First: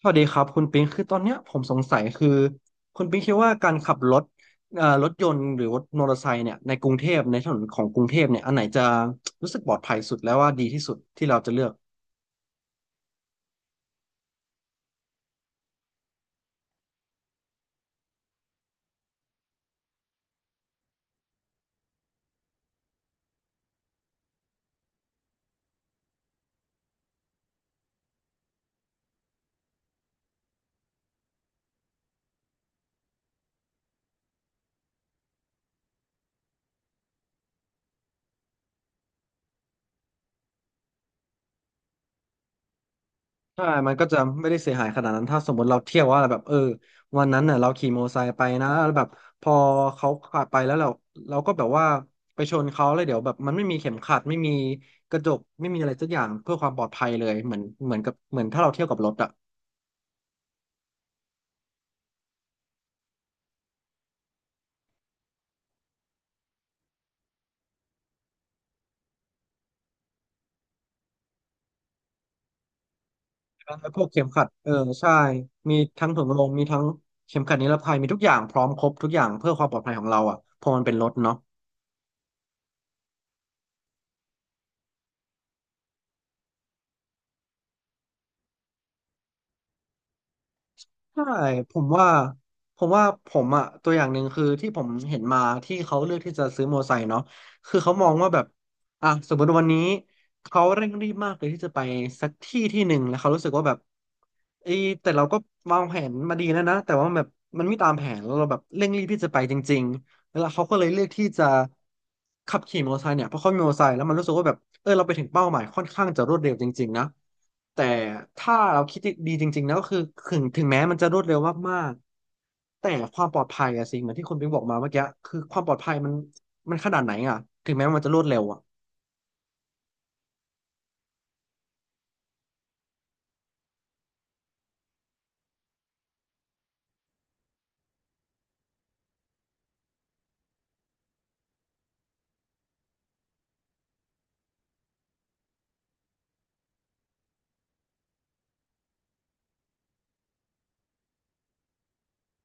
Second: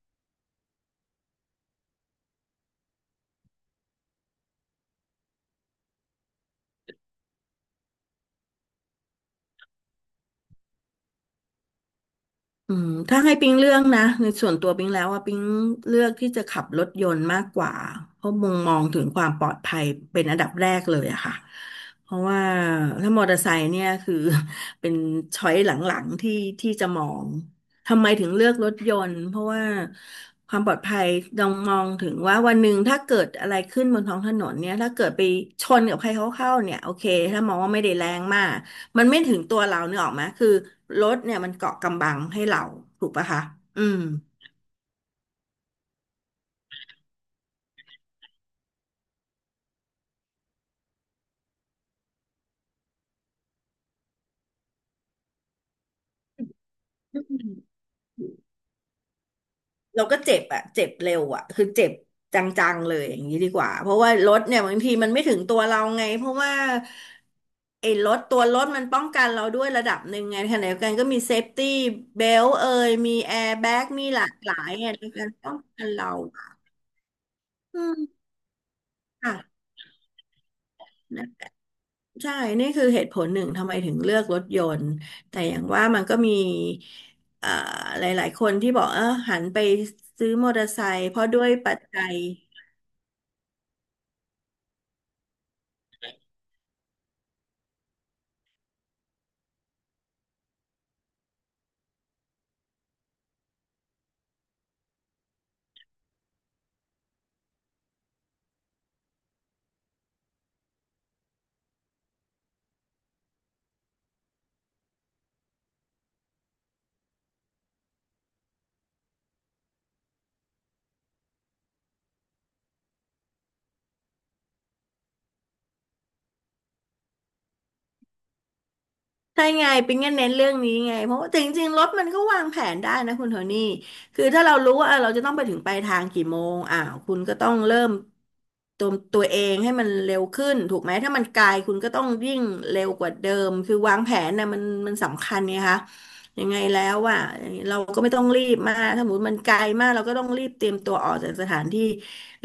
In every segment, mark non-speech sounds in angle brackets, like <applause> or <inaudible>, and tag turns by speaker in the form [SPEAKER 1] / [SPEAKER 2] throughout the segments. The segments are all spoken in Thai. [SPEAKER 1] สวัสดีครับคุณปิงคือตอนเนี้ยผมสงสัยคือคุณปิงคิดว่าการขับรถรถยนต์หรือรถมอเตอร์ไซค์เนี่ยในกรุงเทพในถนนของกรุงเทพเนี่ยอันไหนจะรู้สึกปลอดภัยสุดแล้วว่าดีที่สุดที่เราจะเลือก
[SPEAKER 2] ถ้าให้ปิ๊งเลือกนะในส่วนตัวปิ๊งแล้วว่าปิ๊งเลือกที่จะขับรถยนต์มากกว่าเพราะมุมมองถึงความปลอดภัยเป็นอันดับแรกเลยอะค่ะเพราะว่าถ้ามอเตอร์ไซค์เนี่ยคือ <laughs> เป็นช้อยหลังๆที่จะมองทำไมถึงเลือกรถยนต์เพราะว่าความปลอดภัยต้องมองถึงว่าวันหนึ่งถ้าเกิดอะไรขึ้นบนท้องถนนเนี่ยถ้าเกิดไปชนกับใครเขาเข้าเนี่ยโอเคถ้ามองว่าไม่ได้แรงมาก มันไม่ถึงตัวเราเนกออกไหมคือรถเนี่ยมันเกาะกำบังให้เราถูกปะคะ
[SPEAKER 1] ใช่
[SPEAKER 2] อื
[SPEAKER 1] มัน
[SPEAKER 2] ม
[SPEAKER 1] ก็จะไม่ได้เสียหายขนาดนั้นถ้าสมมติเราเที่ยวว่าแบบเออวันนั้นน่ะเราขี่มอเตอร์ไซค์ไปนะแล้วแบบพอเขาขับไปแล้วเราก็แบบว่าไปชนเขาแล้วเดี๋ยวแบบมันไม่มีเข็มขัดไม่มีกระจกไม่มีอะไรสักอย่างเพื่อความปลอดภัย
[SPEAKER 2] อื
[SPEAKER 1] เลย
[SPEAKER 2] ม
[SPEAKER 1] เหมือนถ้าเราเที่ยวกับรถอะ
[SPEAKER 2] เราก็เจ็บอะเจ็บเร็วอะคือเจ็บจังๆเลยอย่างนี้ดีกว่า เพราะว่ารถเนี่ยบางทีมันไม่ถึงตัวเราไง เพราะว่าไอ้รถตัวรถมันป้องกันเราด้วยระดับหนึ่งไงขณะเดียวกันก็มีเซฟตี้เบลเอยมีแอร์แบ็ก
[SPEAKER 1] แล้วพ
[SPEAKER 2] มี
[SPEAKER 1] วก
[SPEAKER 2] ห
[SPEAKER 1] เข็
[SPEAKER 2] ลา
[SPEAKER 1] ม
[SPEAKER 2] ก
[SPEAKER 1] ขัด
[SPEAKER 2] หลาย
[SPEAKER 1] เออ
[SPEAKER 2] ไงใน
[SPEAKER 1] ใช่
[SPEAKER 2] การป้อง
[SPEAKER 1] มี
[SPEAKER 2] กันเรา
[SPEAKER 1] ทั้งถุง
[SPEAKER 2] อ
[SPEAKER 1] ลมมีทั้งเข็มขัดนิร
[SPEAKER 2] ื
[SPEAKER 1] ภัยมีทุ
[SPEAKER 2] ม
[SPEAKER 1] กอย่างพร้อมครบทุกอย่างเพื่อ
[SPEAKER 2] ค่ะ
[SPEAKER 1] ความปลอดภัยของเราอ่ะเพอมันเป็นรถเนาะ
[SPEAKER 2] ใช่ นี่คือเหตุผลหนึ่งทำไมถึงเลือกรถยนต์ แต่อย่างว่ามันก็มีเอ่อหลายๆคนที่บอกเออหันไปซื้อมอเตอร์ไซค์เพ
[SPEAKER 1] ใช่
[SPEAKER 2] ราะด้วยปั
[SPEAKER 1] ผ
[SPEAKER 2] จ
[SPEAKER 1] ม
[SPEAKER 2] จั
[SPEAKER 1] ว่า
[SPEAKER 2] ย
[SPEAKER 1] ผมว่าผมอ่ะตัวอย่างหนึ่งคือที่ผมเห็นมาที่เขาเลือกที่จะซื้อมอเตอร์ไซค์เนาะคือเขามองว่าแบบอ่ะสมมติวันนี้เขาเร่งรีบมากเลยที่จะไปสักที่ที่หนึ่งแล้วเขารู้สึกว่าแบบเอยแต่เราก็วางแผนมาดีแล้วนะแต่ว่าแบบมันไม่ตามแผนแล้วเราแบบเร่งรีบที่จะไปจริง แล้วเขาก็เลยเลือกที่จะขับขี่มอเตอร์ไซค์เนี่ยเพราะเขามีมอเตอร์ไซค์แล้วมันรู้สึกว่าแบบเออเราไปถึงเป้าหมายค่อนข้างจะรวดเร็วจริงๆนะแต่ถ้าเราคิดดีจริงๆนะก็คือถึงแม้มันจะรวดเร็วมากๆแต่ความปลอดภัยอะสิเหมือนที่คุณปิ๊งบอกมาเมื่อกี้คือความปลอดภัยมันขนาดไหนอะถึงแม้มันจะรวดเร็วอะ
[SPEAKER 2] ใช่ไงปิ๊งก็เน้นเรื่องนี้ไงเพราะว่าแต่จริงๆรถมันก็วางแผนได้นะคุณโทนี่คือถ้าเรารู้ว่าเออเราจะต้องไปถึงปลายทางกี่โมงอ่าวคุณก็ต้องเริ่มตัวเองให้มันเร็วขึ้นถูกไหมถ้ามันไกลคุณก็ต้องยิ่งเร็วกว่าเดิมคือวางแผนนะมันสำคัญไงคะยังไงแล้วอ่ะเราก็ไม่ต้องรีบมากถ้าสมมติมันไกลมากเราก็ต้องรีบเตรียมตัวออกจากสถานที่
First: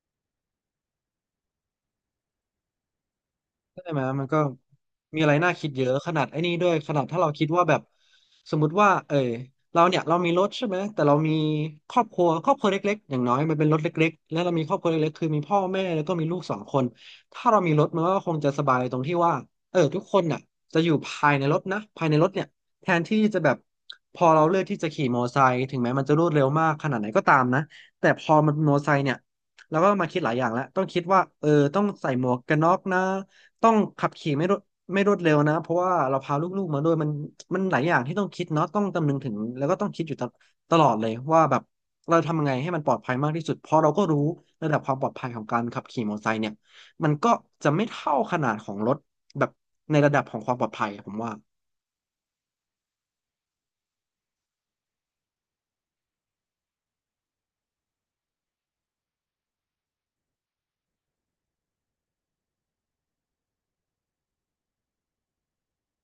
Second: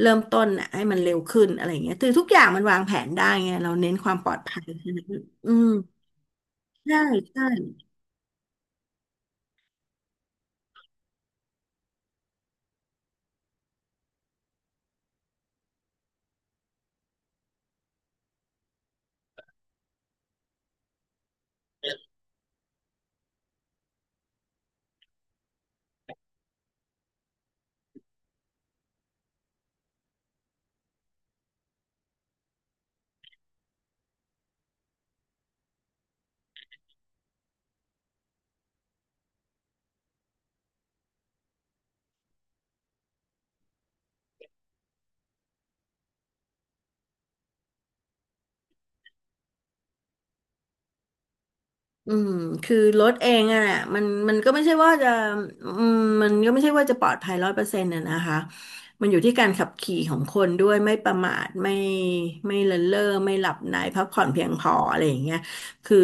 [SPEAKER 2] เริ่มต้นน่ะให้มันเร็วขึ้นอะไรอย่างเงี้ยคือทุกอย่างมันวางแผนได้ไงเรา
[SPEAKER 1] ใช่
[SPEAKER 2] เน้น
[SPEAKER 1] ไหม
[SPEAKER 2] ความ
[SPEAKER 1] มั
[SPEAKER 2] ป
[SPEAKER 1] น
[SPEAKER 2] ลอ
[SPEAKER 1] ก็
[SPEAKER 2] ดภัย
[SPEAKER 1] มีอะไร
[SPEAKER 2] อื
[SPEAKER 1] น่า
[SPEAKER 2] ม
[SPEAKER 1] คิดเยอะขนาดไอ้นี่ด้วยข
[SPEAKER 2] ใช่
[SPEAKER 1] นาดถ้าเรา
[SPEAKER 2] ใช่
[SPEAKER 1] คิดว่าแบบสมมติว่าเออเราเนี่ยเรามีรถใช่ไหมแต่เรามีครอบครัวเล็กๆอย่างน้อยมันเป็นรถเล็กๆและเรามีครอบครัวเล็กๆคือมีพ่อแม่แล้วก็มีลูกสองคนถ้าเรามีรถมันก็คงจะสบายตรงที่ว่าเออทุกคนน่ะจะอยู่ภายในรถนะภายในรถเนี่ยแทนที่จะแบบพอเราเลือกที่จะขี่มอเตอร์ไซค์ถึงแม้มันจะรวดเร็วมากขนาดไหนก็ตามนะแต่พอมันเป็นมอเตอร์ไซค์เนี่ยแล้วก็มาคิดหลายอย่างแล้วต้องคิดว่าเออต้องใส่หมวกกันน็อกนะ ต้องขับขี่ไม่รวดเร็วนะเพราะว่าเราพาลูกๆมาด้วยมันหลายอย่างที่ต้องคิดเนาะต้องคำนึงถึงแล้วก็ต้องคิดอยู่ตลอดเลยว่าแบบเราทำยังไงให้มันปลอดภัยมากที่สุดเพราะเราก็รู้ระดับความปลอดภัยของการขับขี่มอเตอร์ไซค์เนี่ยมันก็จะไม่เท่าขนาดของรถแบบในระดับของความปลอดภัยอะผมว่า
[SPEAKER 2] อืมคือรถเองอะแหละมันมันก็ไม่ใช่ว่าจะอืมมันก็ไม่ใช่ว่าจะปลอดภัยร้อยเปอร์เซ็นต์ะนะคะมันอยู่ที่การขับขี่ของคนด้วยไม่ประมาทไม่เลินเล่อไม่หลับในพักผ่อนเพียงพออะไรอย่างเงี้ยคือ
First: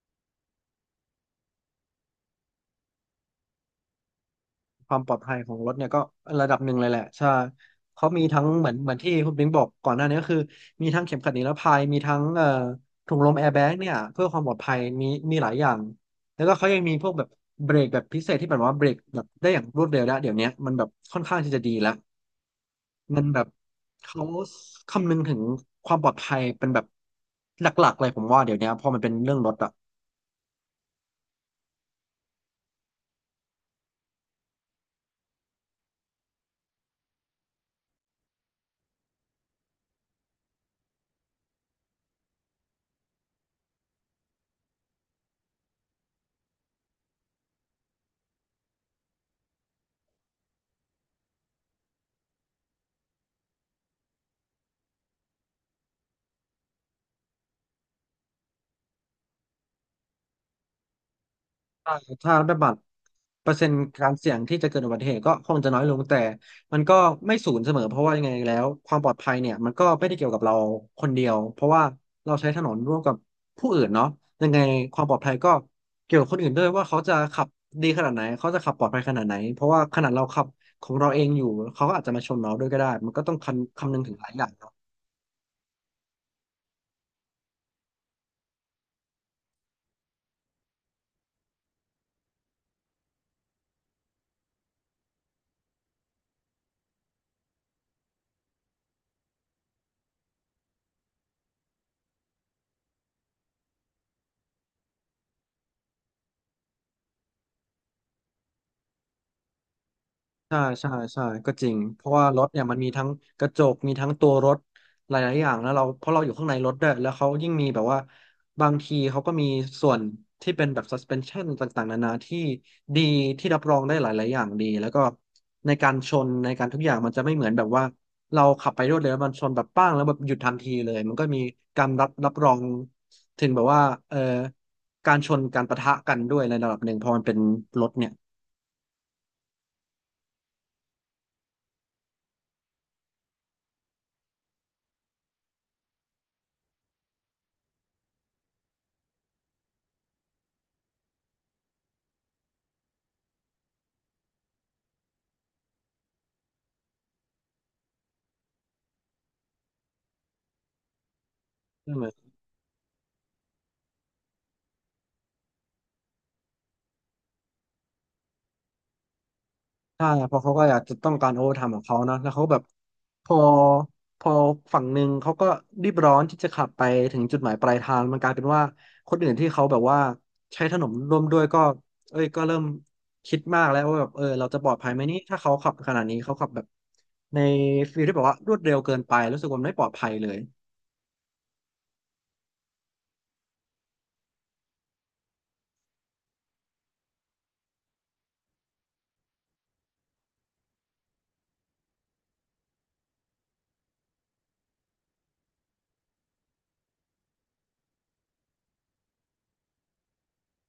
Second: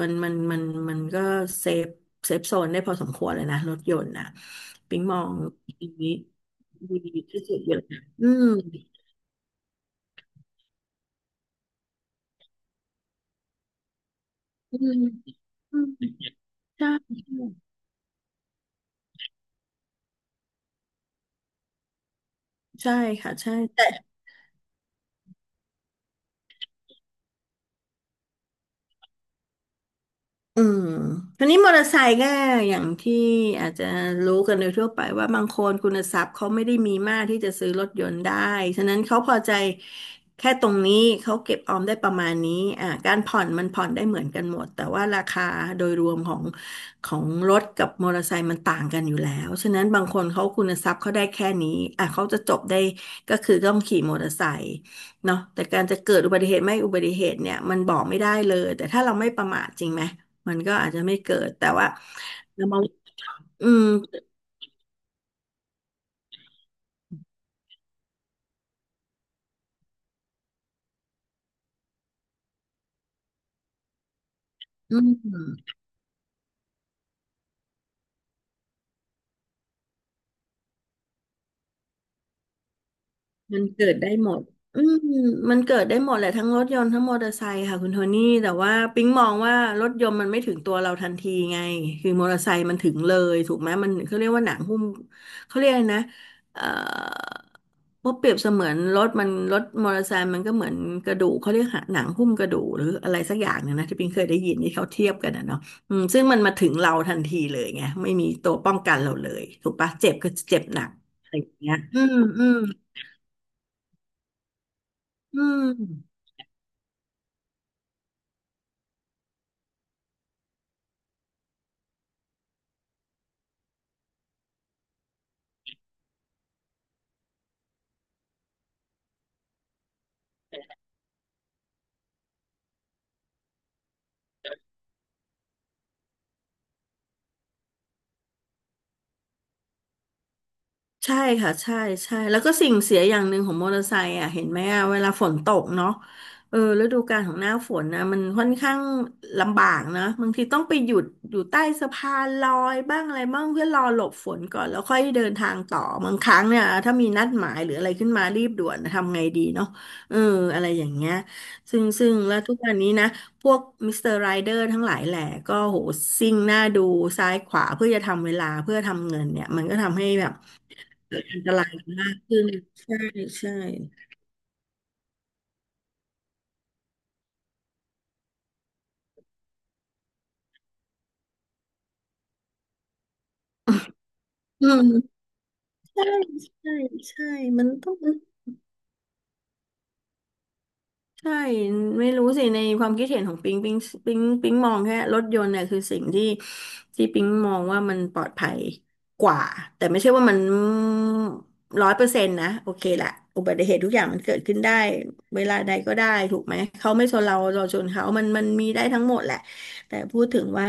[SPEAKER 2] มันมันมันมันก็เซฟเซฟโซนได้พอสมควรเลยนะรถยนต์นะ
[SPEAKER 1] ควา
[SPEAKER 2] ปิ๊
[SPEAKER 1] ม
[SPEAKER 2] ง
[SPEAKER 1] ปล
[SPEAKER 2] ม
[SPEAKER 1] อด
[SPEAKER 2] อง
[SPEAKER 1] ภัยของรถ
[SPEAKER 2] ด
[SPEAKER 1] เนี่ยก็
[SPEAKER 2] ี
[SPEAKER 1] ระดับหนึ่งเลยแห
[SPEAKER 2] ดี
[SPEAKER 1] ละใช่
[SPEAKER 2] ที่สุดอยู่แล้ว
[SPEAKER 1] เขามี
[SPEAKER 2] อื
[SPEAKER 1] ทั้ง
[SPEAKER 2] ม
[SPEAKER 1] เหมือนที่คุณบิงบอกก่อนหน้านี้ก็คือมีทั้งเข็มขัดนิรภัยมีทั้งถุงลมแอร์แบ็กเนี่ยเพื่อความปลอดภั
[SPEAKER 2] อื
[SPEAKER 1] ย
[SPEAKER 2] ม
[SPEAKER 1] มีหลายอย่า
[SPEAKER 2] อื
[SPEAKER 1] ง
[SPEAKER 2] ม
[SPEAKER 1] แล้วก็เขายัง
[SPEAKER 2] ใช่
[SPEAKER 1] มีพวกแบบ
[SPEAKER 2] ใช่
[SPEAKER 1] เบรกแบบพิเศษที่แบบว่าเบรกแบบได้อย่างรวดเร็วแล้วเดี๋ยวนี้มันแบบค่อนข้างที่จะดีแล้ว
[SPEAKER 2] ใช่
[SPEAKER 1] มัน
[SPEAKER 2] ค่ะ
[SPEAKER 1] แบบ
[SPEAKER 2] ใช่แต่
[SPEAKER 1] เขาคำนึงถึงความปลอดภัยเป็นแบบหลักๆเลยผมว่าเดี๋ยวนี้ยพอมันเป็นเรื่องรถอะ
[SPEAKER 2] อืมทีนี้มอเตอร์ไซค์ก็อย่างที่อาจจะรู้กันโดยทั่วไปว่าบางคนคุณทรัพย์เขาไม่ได้มีมากที่จะซื้อรถยนต์ได้ฉะนั้นเขาพอใจแค่ตรงนี้เขาเก็บออมได้ประมาณนี้อ่าการผ่อนมันผ่อนได้เหมือนกันหมดแต่ว่าราคาโดยรวมของรถกับมอเตอร์ไซค์มันต่างกันอยู่แล้ว ฉะนั้นบางคนเขาคุณทรัพย์เขาได้แค่นี้อ่าเขาจะจบได้ก็คือต้องขี่มอเตอร์ไซค์เนาะแต่การจะเกิดอุบัติเหตุไม่อุบัติเหตุเนี่ยมันบอกไม่ได้เลยแต่ถ้าเราไม่ประมาทจริงไหม มันก็อาจจะไม่เกิดแต่ว่า
[SPEAKER 1] ใช่ถ้าได้
[SPEAKER 2] เรา
[SPEAKER 1] บั
[SPEAKER 2] ม
[SPEAKER 1] ต
[SPEAKER 2] อ
[SPEAKER 1] ร
[SPEAKER 2] ง
[SPEAKER 1] เปอร์เซ็
[SPEAKER 2] อื
[SPEAKER 1] นต์
[SPEAKER 2] ม
[SPEAKER 1] การเสี่ยงที่จะเกิดอุบัติเหตุก็คงจะน้อยลงแต่มันก็ไม่ศูนย์เสมอเพราะว่ายังไงแล้วความปลอดภัยเนี่ยมันก็ไม่ได้เกี่ยวกับเราคนเดียวเพราะว่าเราใช้ถนนร่วมกับผู้อื่นเนาะยังไง
[SPEAKER 2] อื
[SPEAKER 1] ความ
[SPEAKER 2] ม
[SPEAKER 1] ปลอดภัยก็เกี่ยวกับคนอื่นด้วยว่าเขาจะขับดีขนาดไหนเขาจะขับปลอดภัยขนาดไหนเพราะว่าขนาดเราขับของเราเองอยู่เขาก็อาจจะมาชนเราด้วยก็ได้มันก็ต้อง
[SPEAKER 2] มัน
[SPEAKER 1] คำ
[SPEAKER 2] เกิ
[SPEAKER 1] คำ
[SPEAKER 2] ด
[SPEAKER 1] นึง
[SPEAKER 2] ได้
[SPEAKER 1] ถึงห
[SPEAKER 2] ห
[SPEAKER 1] ลา
[SPEAKER 2] ม
[SPEAKER 1] ยอ
[SPEAKER 2] ด
[SPEAKER 1] ย่าง
[SPEAKER 2] อืมมันเกิดได้หมดแหละทั้งรถยนต์ทั้งมอเตอร์ไซค์ค่ะคุณโทนี่แต่ว่าปิ๊งมองว่ารถยนต์มันไม่ถึงตัวเราทันทีไงคือมอเตอร์ไซค์มันถึงเลยถูกไหมมันเขาเรียกว่าหนังหุ้มเขาเรียกอะไรนะเอ่อเพราะเปรียบเสมือนรถมอเตอร์ไซค์มันก็เหมือนกระดูกเขาเรียกหนังหุ้มกระดูกหรืออะไรสักอย่างหนึงนะที่ปิ๊งเคยได้ยินที่เขาเทียบกันนะเนาะอืมซึ่งมันมาถึงเราทันทีเลยไงไม่มีตัวป้องกันเราเลยถูกปะเจ็บก็เจ็
[SPEAKER 1] ใช่
[SPEAKER 2] บหนัก
[SPEAKER 1] ใช่ใช่
[SPEAKER 2] อะไรอ
[SPEAKER 1] ก็
[SPEAKER 2] ย่าง
[SPEAKER 1] จ
[SPEAKER 2] เงี้
[SPEAKER 1] ริ
[SPEAKER 2] ย
[SPEAKER 1] ง
[SPEAKER 2] อื
[SPEAKER 1] เพราะ
[SPEAKER 2] ม
[SPEAKER 1] ว่าร
[SPEAKER 2] อื
[SPEAKER 1] ถ
[SPEAKER 2] ม
[SPEAKER 1] เนี่ยมันมีทั้งกระจกมีทั้งตัวรถหลาย
[SPEAKER 2] อื
[SPEAKER 1] ๆอย่างแล้วเราเพ
[SPEAKER 2] ม
[SPEAKER 1] ราะเราอยู่ข้างในรถด้วยแล้วเขายิ่งมีแบบว่าบางทีเขาก็มีส่วนที่เป็นแบบ suspension ต่างๆนานาที่ดีที่รับรองได้หลายๆอย่างดีแล้วก็ในการชนในการทุกอย่างมันจะไม่เหมือนแบบว่าเราขับไปรวดเร็วแล้วมันชนแบบป้างแล้วแบบหยุดทันทีเลยมันก็มีการรับรองถึงแบบว่าเอ่อการชนการปะทะกันด้วยในระดับหนึ่งเพอมันเป็นรถเนี่ย
[SPEAKER 2] ใช่ค่ะใช่ใช่แล้วก็สิ่งเสียอย่างหนึ่งของมอเตอร์ไซค์อ่ะเห็นไหมอ่ะเวลาฝนตกเนาะเออฤดูกาลของหน้าฝนนะมันค่อนข้างลำบากนะบางทีต้องไปหยุดอยู่ใต้สะพานลอยบ้างอะไรบ้างเพื่อรอหลบฝนก่อนแล้วค่อยเดินทางต่อบางครั้งเนี่ยถ้ามีนัดหมายหรืออะไรขึ้นมารีบด่วนนะทำไงดีเนาะเอออะไรอย่างเงี้ยซึ่งแล้วทุกวันนี้นะพวกมิสเตอร์ไรเดอร์ทั้งหลายแหล่ก็โหซิ่งหน้าดูซ้ายขวาเพื่อจะทำเวลาเพื่อทำเงินเนี่ยมันก็ทำ
[SPEAKER 1] ใช่
[SPEAKER 2] ให้แบ
[SPEAKER 1] เพ
[SPEAKER 2] บ
[SPEAKER 1] ราะเขาก็อยากจะต้องการ
[SPEAKER 2] อั
[SPEAKER 1] โอ
[SPEAKER 2] นต
[SPEAKER 1] เวอร์ไท
[SPEAKER 2] ราย
[SPEAKER 1] ม์ของเขา
[SPEAKER 2] มา
[SPEAKER 1] เน
[SPEAKER 2] ก
[SPEAKER 1] อะแล้ว
[SPEAKER 2] ขึ้
[SPEAKER 1] เขา
[SPEAKER 2] น
[SPEAKER 1] แบบ
[SPEAKER 2] ใช่
[SPEAKER 1] พอ
[SPEAKER 2] ใช่
[SPEAKER 1] พอฝั่งหนึ่งเขาก็รีบร้อนที่จะขับไปถึงจุดหมายปลายทางมันกลายเป็นว่าคนอื่นที่เขาแบบว่าใช้ถนนร่วมด้วยก็เอ้ยก็เริ่มคิดมากแล้วว่าแบบเออเราจะ
[SPEAKER 2] อื
[SPEAKER 1] ปลอดภัยไหมนี่
[SPEAKER 2] ม
[SPEAKER 1] ถ้าเขาขับขนา
[SPEAKER 2] ใช่
[SPEAKER 1] ดนี้เขาขับแบบ
[SPEAKER 2] ใช่ใช่
[SPEAKER 1] ใน
[SPEAKER 2] มันต้อง
[SPEAKER 1] ฟีลที่แบบว่ารวดเร็วเกินไปรู้สึกว่ามันไม่ปลอดภัยเลย
[SPEAKER 2] ใช่ไม่รู้สิในความคิดเห็นของปิงปิงปิงปิงมองแค่รถยนต์เนี่ยคือสิ่งที่ปิงมองว่ามันปลอดภัยกว่าแต่ไม่ใช่ว่ามัน100%นะโอเคแหละอุบัติเหตุทุกอย่างมันเกิดขึ้นได้เวลาใดก็ได้ถูกไหมเขาไม่ชนเราเราชนเขามันมีได้ทั้งหมดแหละแต่พูดถึงว่า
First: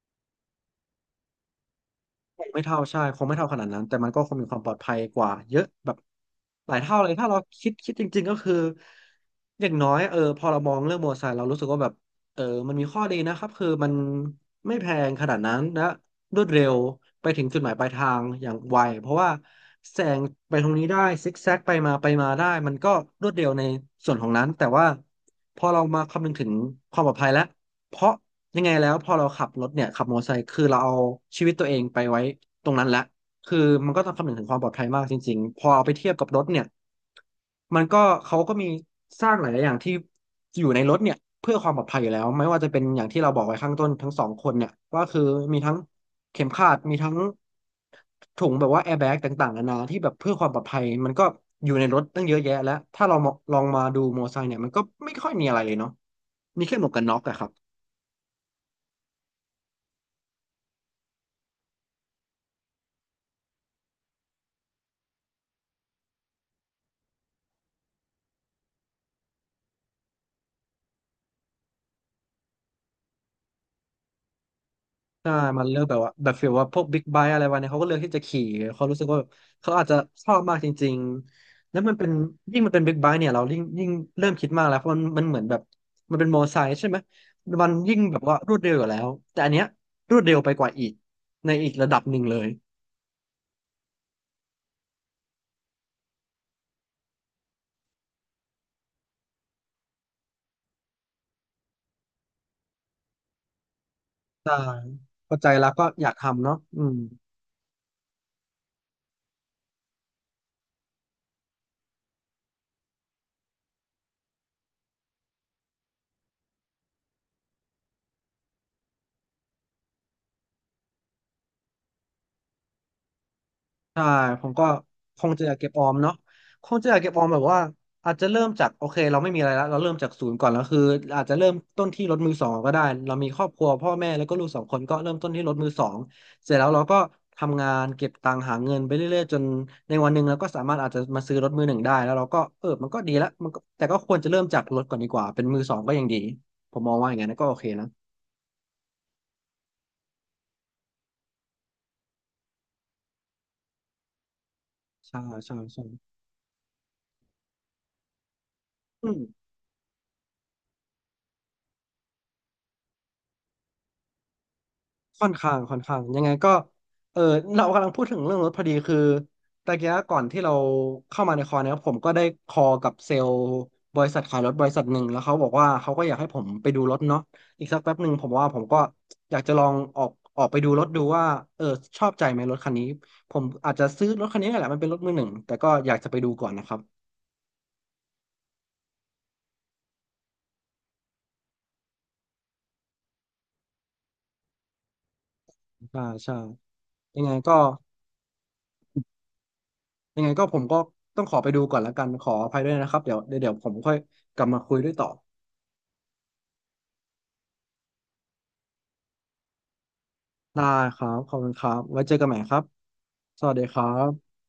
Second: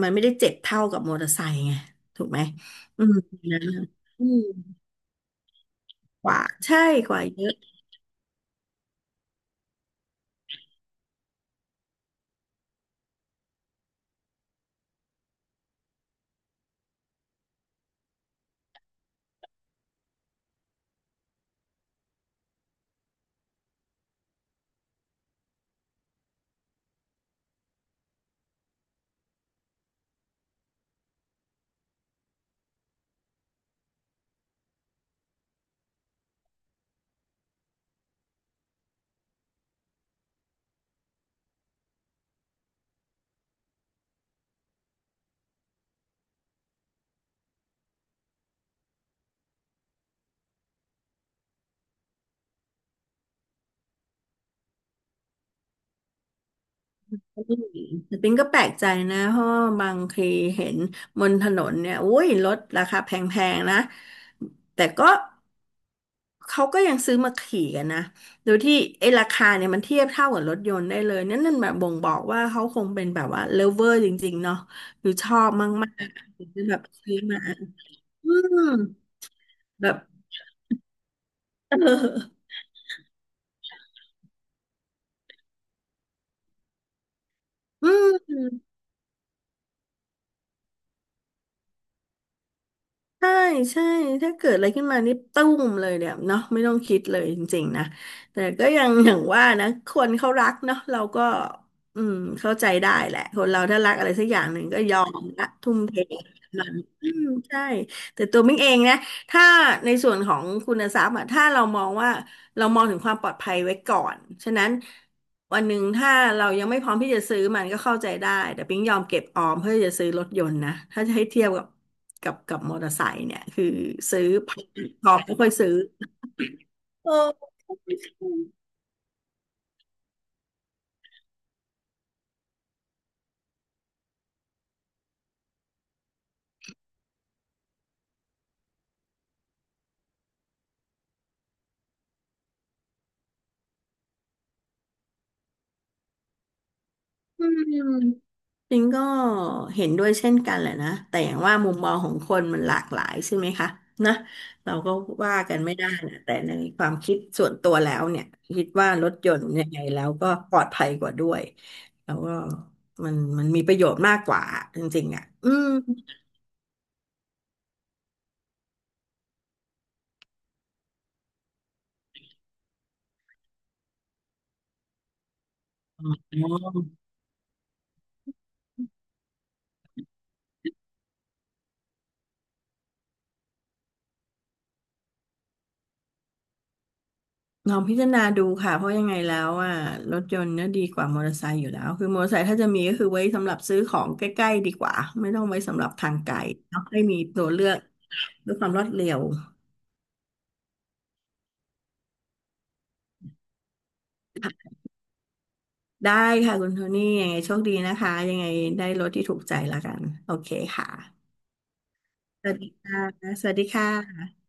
[SPEAKER 2] มันไม่ได้เจ็บเท่ากับมอเตอร์ไซค์ไงถูกไหม
[SPEAKER 1] งไม่เท่าใช่
[SPEAKER 2] อืม
[SPEAKER 1] คงไม่เท่าข
[SPEAKER 2] นะ
[SPEAKER 1] นาดนั้น แต่มันก็
[SPEAKER 2] อื
[SPEAKER 1] คง
[SPEAKER 2] ม
[SPEAKER 1] มีความปลอดภัยกว่าเยอะแบบ
[SPEAKER 2] กว่า
[SPEAKER 1] หลาย
[SPEAKER 2] ใช่
[SPEAKER 1] เท่าเล
[SPEAKER 2] ก
[SPEAKER 1] ย
[SPEAKER 2] ว่า
[SPEAKER 1] ถ้าเรา
[SPEAKER 2] เยอะ
[SPEAKER 1] คิดจริงๆก็คืออย่างน้อยเออพอเรามองเรื่องมอเตอร์ไซค์เรารู้สึกว่าแบบเออมันมีข้อดีนะครับคือมันไม่แพงขนาดนั้นและรวดเร็วไปถึงจุดหมายปลายทางอย่างไวเพราะว่าแซงไปตรงนี้ได้ซิกแซกไปมาไปมาได้มันก็รวดเร็วในส่วนของนั้นแต่ว่าพอเรามาคำนึงถึงความปลอดภัยแล้ว เพราะยังไงแล้วพอเราขับรถเนี่ยขับมอเตอร์ไซค์คือเราเอาชีวิตตัวเองไปไว้ตรงนั้นละคือมันก็ต้องคำนึงถึงความปลอดภัยมากจริงๆพอเอาไปเทียบกับรถเนี่ยมันก็เขาก็มีสร้างหลายๆอย่างที่อยู่ในรถเนี่ยเพื่อความปลอดภัยอยู่แล้วไม่ว่าจะเป็นอย่างที่เราบอกไว้ข้างต้นทั้งสองคนเนี่ยว่าคือมีทั้งเข็มขัดมีทั้งถุงแบบว่าแอร์แบ็กต่างๆนานาที่แบบเพื่อความปลอดภัยมันก็อยู่ในรถตั้งเยอะแยะแล้วถ้าเรามองลองมาดูมอเตอร์ไซค์เนี่ยมันก็ไม่ค่อยมีอะไรเลยเนาะมีแค่หมวกกันน็อกอะ
[SPEAKER 2] อื
[SPEAKER 1] ครับ
[SPEAKER 2] มแต่ปิงก็แปลกใจนะเพราะว่าบางทีเห็นบนถนนเนี่ยอุ้ยรถราคาแพงๆนะแต่ก็เขาก็ยังซื้อมาขี่กันนะโดยที่ไอ้ราคาเนี่ยมันเทียบเท่ากับรถยนต์ได้เลยนั่นแบบบ่งบอกว่าเขาคงเป็นแบบว่าเลิฟเวอร์จริงๆเนาะหรือช
[SPEAKER 1] ใช่
[SPEAKER 2] อบ
[SPEAKER 1] มันเลือก
[SPEAKER 2] มา
[SPEAKER 1] แบบ
[SPEAKER 2] ก
[SPEAKER 1] ว่าแบบ
[SPEAKER 2] ๆถึ
[SPEAKER 1] ฟี
[SPEAKER 2] ง
[SPEAKER 1] ล
[SPEAKER 2] จะ
[SPEAKER 1] ว่า
[SPEAKER 2] แบ
[SPEAKER 1] พ
[SPEAKER 2] บ
[SPEAKER 1] วกบิ๊ก
[SPEAKER 2] ซื้อ
[SPEAKER 1] ไบค์
[SPEAKER 2] มา
[SPEAKER 1] อะไรวะเนี่ยเขาก็เลือกที่จะ
[SPEAKER 2] อื
[SPEAKER 1] ขี่
[SPEAKER 2] ม
[SPEAKER 1] เขารู้สึกว่าเขาอาจจะ
[SPEAKER 2] แบบ
[SPEAKER 1] ชอบมากจริงๆแล้วมันเป็น
[SPEAKER 2] <laughs>
[SPEAKER 1] ยิ่งมันเป็นบิ๊กไบค์เนี่ยเรายิ่งเริ่มคิดมากแล้วเพราะมันเหมือนแบบมันเป็นมอเตอร์ไซค์ใช่ไหมมัน
[SPEAKER 2] เออ
[SPEAKER 1] ยิ่งแบบ
[SPEAKER 2] อื
[SPEAKER 1] ว่า
[SPEAKER 2] ม
[SPEAKER 1] รวดเร็วอยู่แล้วแต่อันเนี้ยรวดเร็วไปกว่าอีกในอีกระดับหนึ่งเลย
[SPEAKER 2] ใช่ใช่ถ้าเกิดอะไรขึ้นมานี่ตุ้มเลยเนี่ยเนาะไม่ต้องคิดเลยจริงๆนะแต่ก็ยังอย่างว่านะคนเขารักเนาะเราก็อืมเข้าใจได้แหละคนเราถ้ารักอะไรสักอย่าง
[SPEAKER 1] ใช่
[SPEAKER 2] หนึ่งก็ยอม
[SPEAKER 1] พอ
[SPEAKER 2] ละ
[SPEAKER 1] ใจแล้ว
[SPEAKER 2] ทุ่ม
[SPEAKER 1] ก็
[SPEAKER 2] เท
[SPEAKER 1] อยากทำเนาะ
[SPEAKER 2] มัน
[SPEAKER 1] อืม
[SPEAKER 2] อืมใช่แต่ตัวมิ้งเองนะถ้าในส่วนของคุณทรัพย์อะถ้าเรามองว่า เรามองถึงความปลอดภัยไว้ก่อน ฉะนั้นวันหนึ่งถ้าเรายังไม่พร้อมที่จะซื้อมันก็เข้าใจได้ แต่ปิ๊งยอมเก็บออมเพื่อจะซื้อรถยนต์นะ ถ้าจะให้เทียบกับกับมอเตอร์ไซค์เนี่ยคือ
[SPEAKER 1] ใช่
[SPEAKER 2] ซื้อ
[SPEAKER 1] ผ
[SPEAKER 2] พ
[SPEAKER 1] มก็
[SPEAKER 2] อ
[SPEAKER 1] คง
[SPEAKER 2] ไม่
[SPEAKER 1] จะ
[SPEAKER 2] ค่อ
[SPEAKER 1] อ
[SPEAKER 2] ย
[SPEAKER 1] ยาก
[SPEAKER 2] ซื้
[SPEAKER 1] เก็
[SPEAKER 2] อ
[SPEAKER 1] บออมเนาะคงจะอยาก
[SPEAKER 2] เอ
[SPEAKER 1] เก็บออม
[SPEAKER 2] อ
[SPEAKER 1] แบบว่าอาจจะเริ่มจากโอเคเราไม่มีอะไรแล้วเราเริ่มจากศูนย์ก่อนแล้วคืออาจจะเริ่มต้นที่รถมือสองก็ได้เรามีครอบครัวพ่อแม่แล้วก็ลูกสองคนก็เริ่มต้นที่รถมือสองเสร็จแล้วเราก็ทำงานเก็บตังค์หาเงินไปเรื่อยๆจนในวันหนึ่งเราก็สามารถอาจจะมาซื้อรถมือหนึ่งได้แล้วเราก็เออมันก็ดีละมันก็แต่ก็ควรจะเริ่มจากรถก่อนดีกว่าเป็นมือสองก็ยังดีผมมองว่าอย่างนั้นนะก็โอเคนะ
[SPEAKER 2] จริงก็เห็นด้วยเช่นกันแหละนะแต่อย่างว่ามุมมองของคนมันหลากหลายใช่ไหมคะนะเราก็
[SPEAKER 1] ใช่
[SPEAKER 2] ว่ากั
[SPEAKER 1] ใช่
[SPEAKER 2] นไม่
[SPEAKER 1] ใช
[SPEAKER 2] ได้นะแต่ในความคิดส่วนตัวแล้วเนี่ยคิดว่ารถยน
[SPEAKER 1] ่
[SPEAKER 2] ต์ยังไงแล้วก็ปลอดภัยกว่าด้วยแล้วก็มันมีประโยชน์มากกว่าจริงๆอ่ะ
[SPEAKER 1] ค่อน
[SPEAKER 2] อื
[SPEAKER 1] ข้าง
[SPEAKER 2] ม
[SPEAKER 1] ค่อนข้างยังไงก็เออเรากำลังพูดถึงเรื่องรถพอดีคือตะเกี้ก่อนที่เราเข้ามาในคอร์เนี่ยผมก็ได้คอกับเซลล์บริษัทขายรถบริษัทหนึ่งแล้วเขาบอกว่าเขาก็
[SPEAKER 2] อ๋
[SPEAKER 1] อยากให้ผมไปดูรถ
[SPEAKER 2] อ
[SPEAKER 1] เนาะอีกสักแป๊บหนึ่งผมว่าผมก็อยากจะลองออกไปดูรถดูว่าเออชอบใจไหมรถคันนี้ผมอาจจะซื้อรถคันนี้แหละมันเป็นรถมือหนึ่งแต่ก็อยากจะไปดูก่อนนะครับ
[SPEAKER 2] ลองพิจารณาดูค่ะเพราะยังไงแล้วอ่ะรถยนต์เนี่ยดีกว่ามอเตอร์ไซค์อยู่แล้วคือมอเตอร์ไซค์ถ้าจะมีก็คือไว้สำหรับซื้อของใกล้ๆดีกว่าไม่ต้องไว้สำหรับ
[SPEAKER 1] ใช่
[SPEAKER 2] ทางไก
[SPEAKER 1] ใช่
[SPEAKER 2] ลเนาะให้มี
[SPEAKER 1] ยังไง
[SPEAKER 2] ตัว
[SPEAKER 1] ก็
[SPEAKER 2] เลือกด้วยความรวดเร็ว
[SPEAKER 1] ยังไงก็ผมก็ต้องขอไปดูก่อนแล้วกันขออภัยด้วยนะครับเดี๋ยวผมค่อยกลับมาคุยด้วยต่อ
[SPEAKER 2] ได้ค่ะคุณโทนี่ยังไงโชคดีนะคะยังไงได้รถที่ถูกใจแล้วกันโอเค
[SPEAKER 1] ได้
[SPEAKER 2] ค่ะ
[SPEAKER 1] ครับขอบคุณครับไว้เจอกันใหม่
[SPEAKER 2] ส
[SPEAKER 1] ค
[SPEAKER 2] วัส
[SPEAKER 1] รับ
[SPEAKER 2] ดีค่ะ
[SPEAKER 1] ส
[SPEAKER 2] สวั
[SPEAKER 1] วัส
[SPEAKER 2] สดี
[SPEAKER 1] ดีค
[SPEAKER 2] ค่
[SPEAKER 1] รับ
[SPEAKER 2] ะ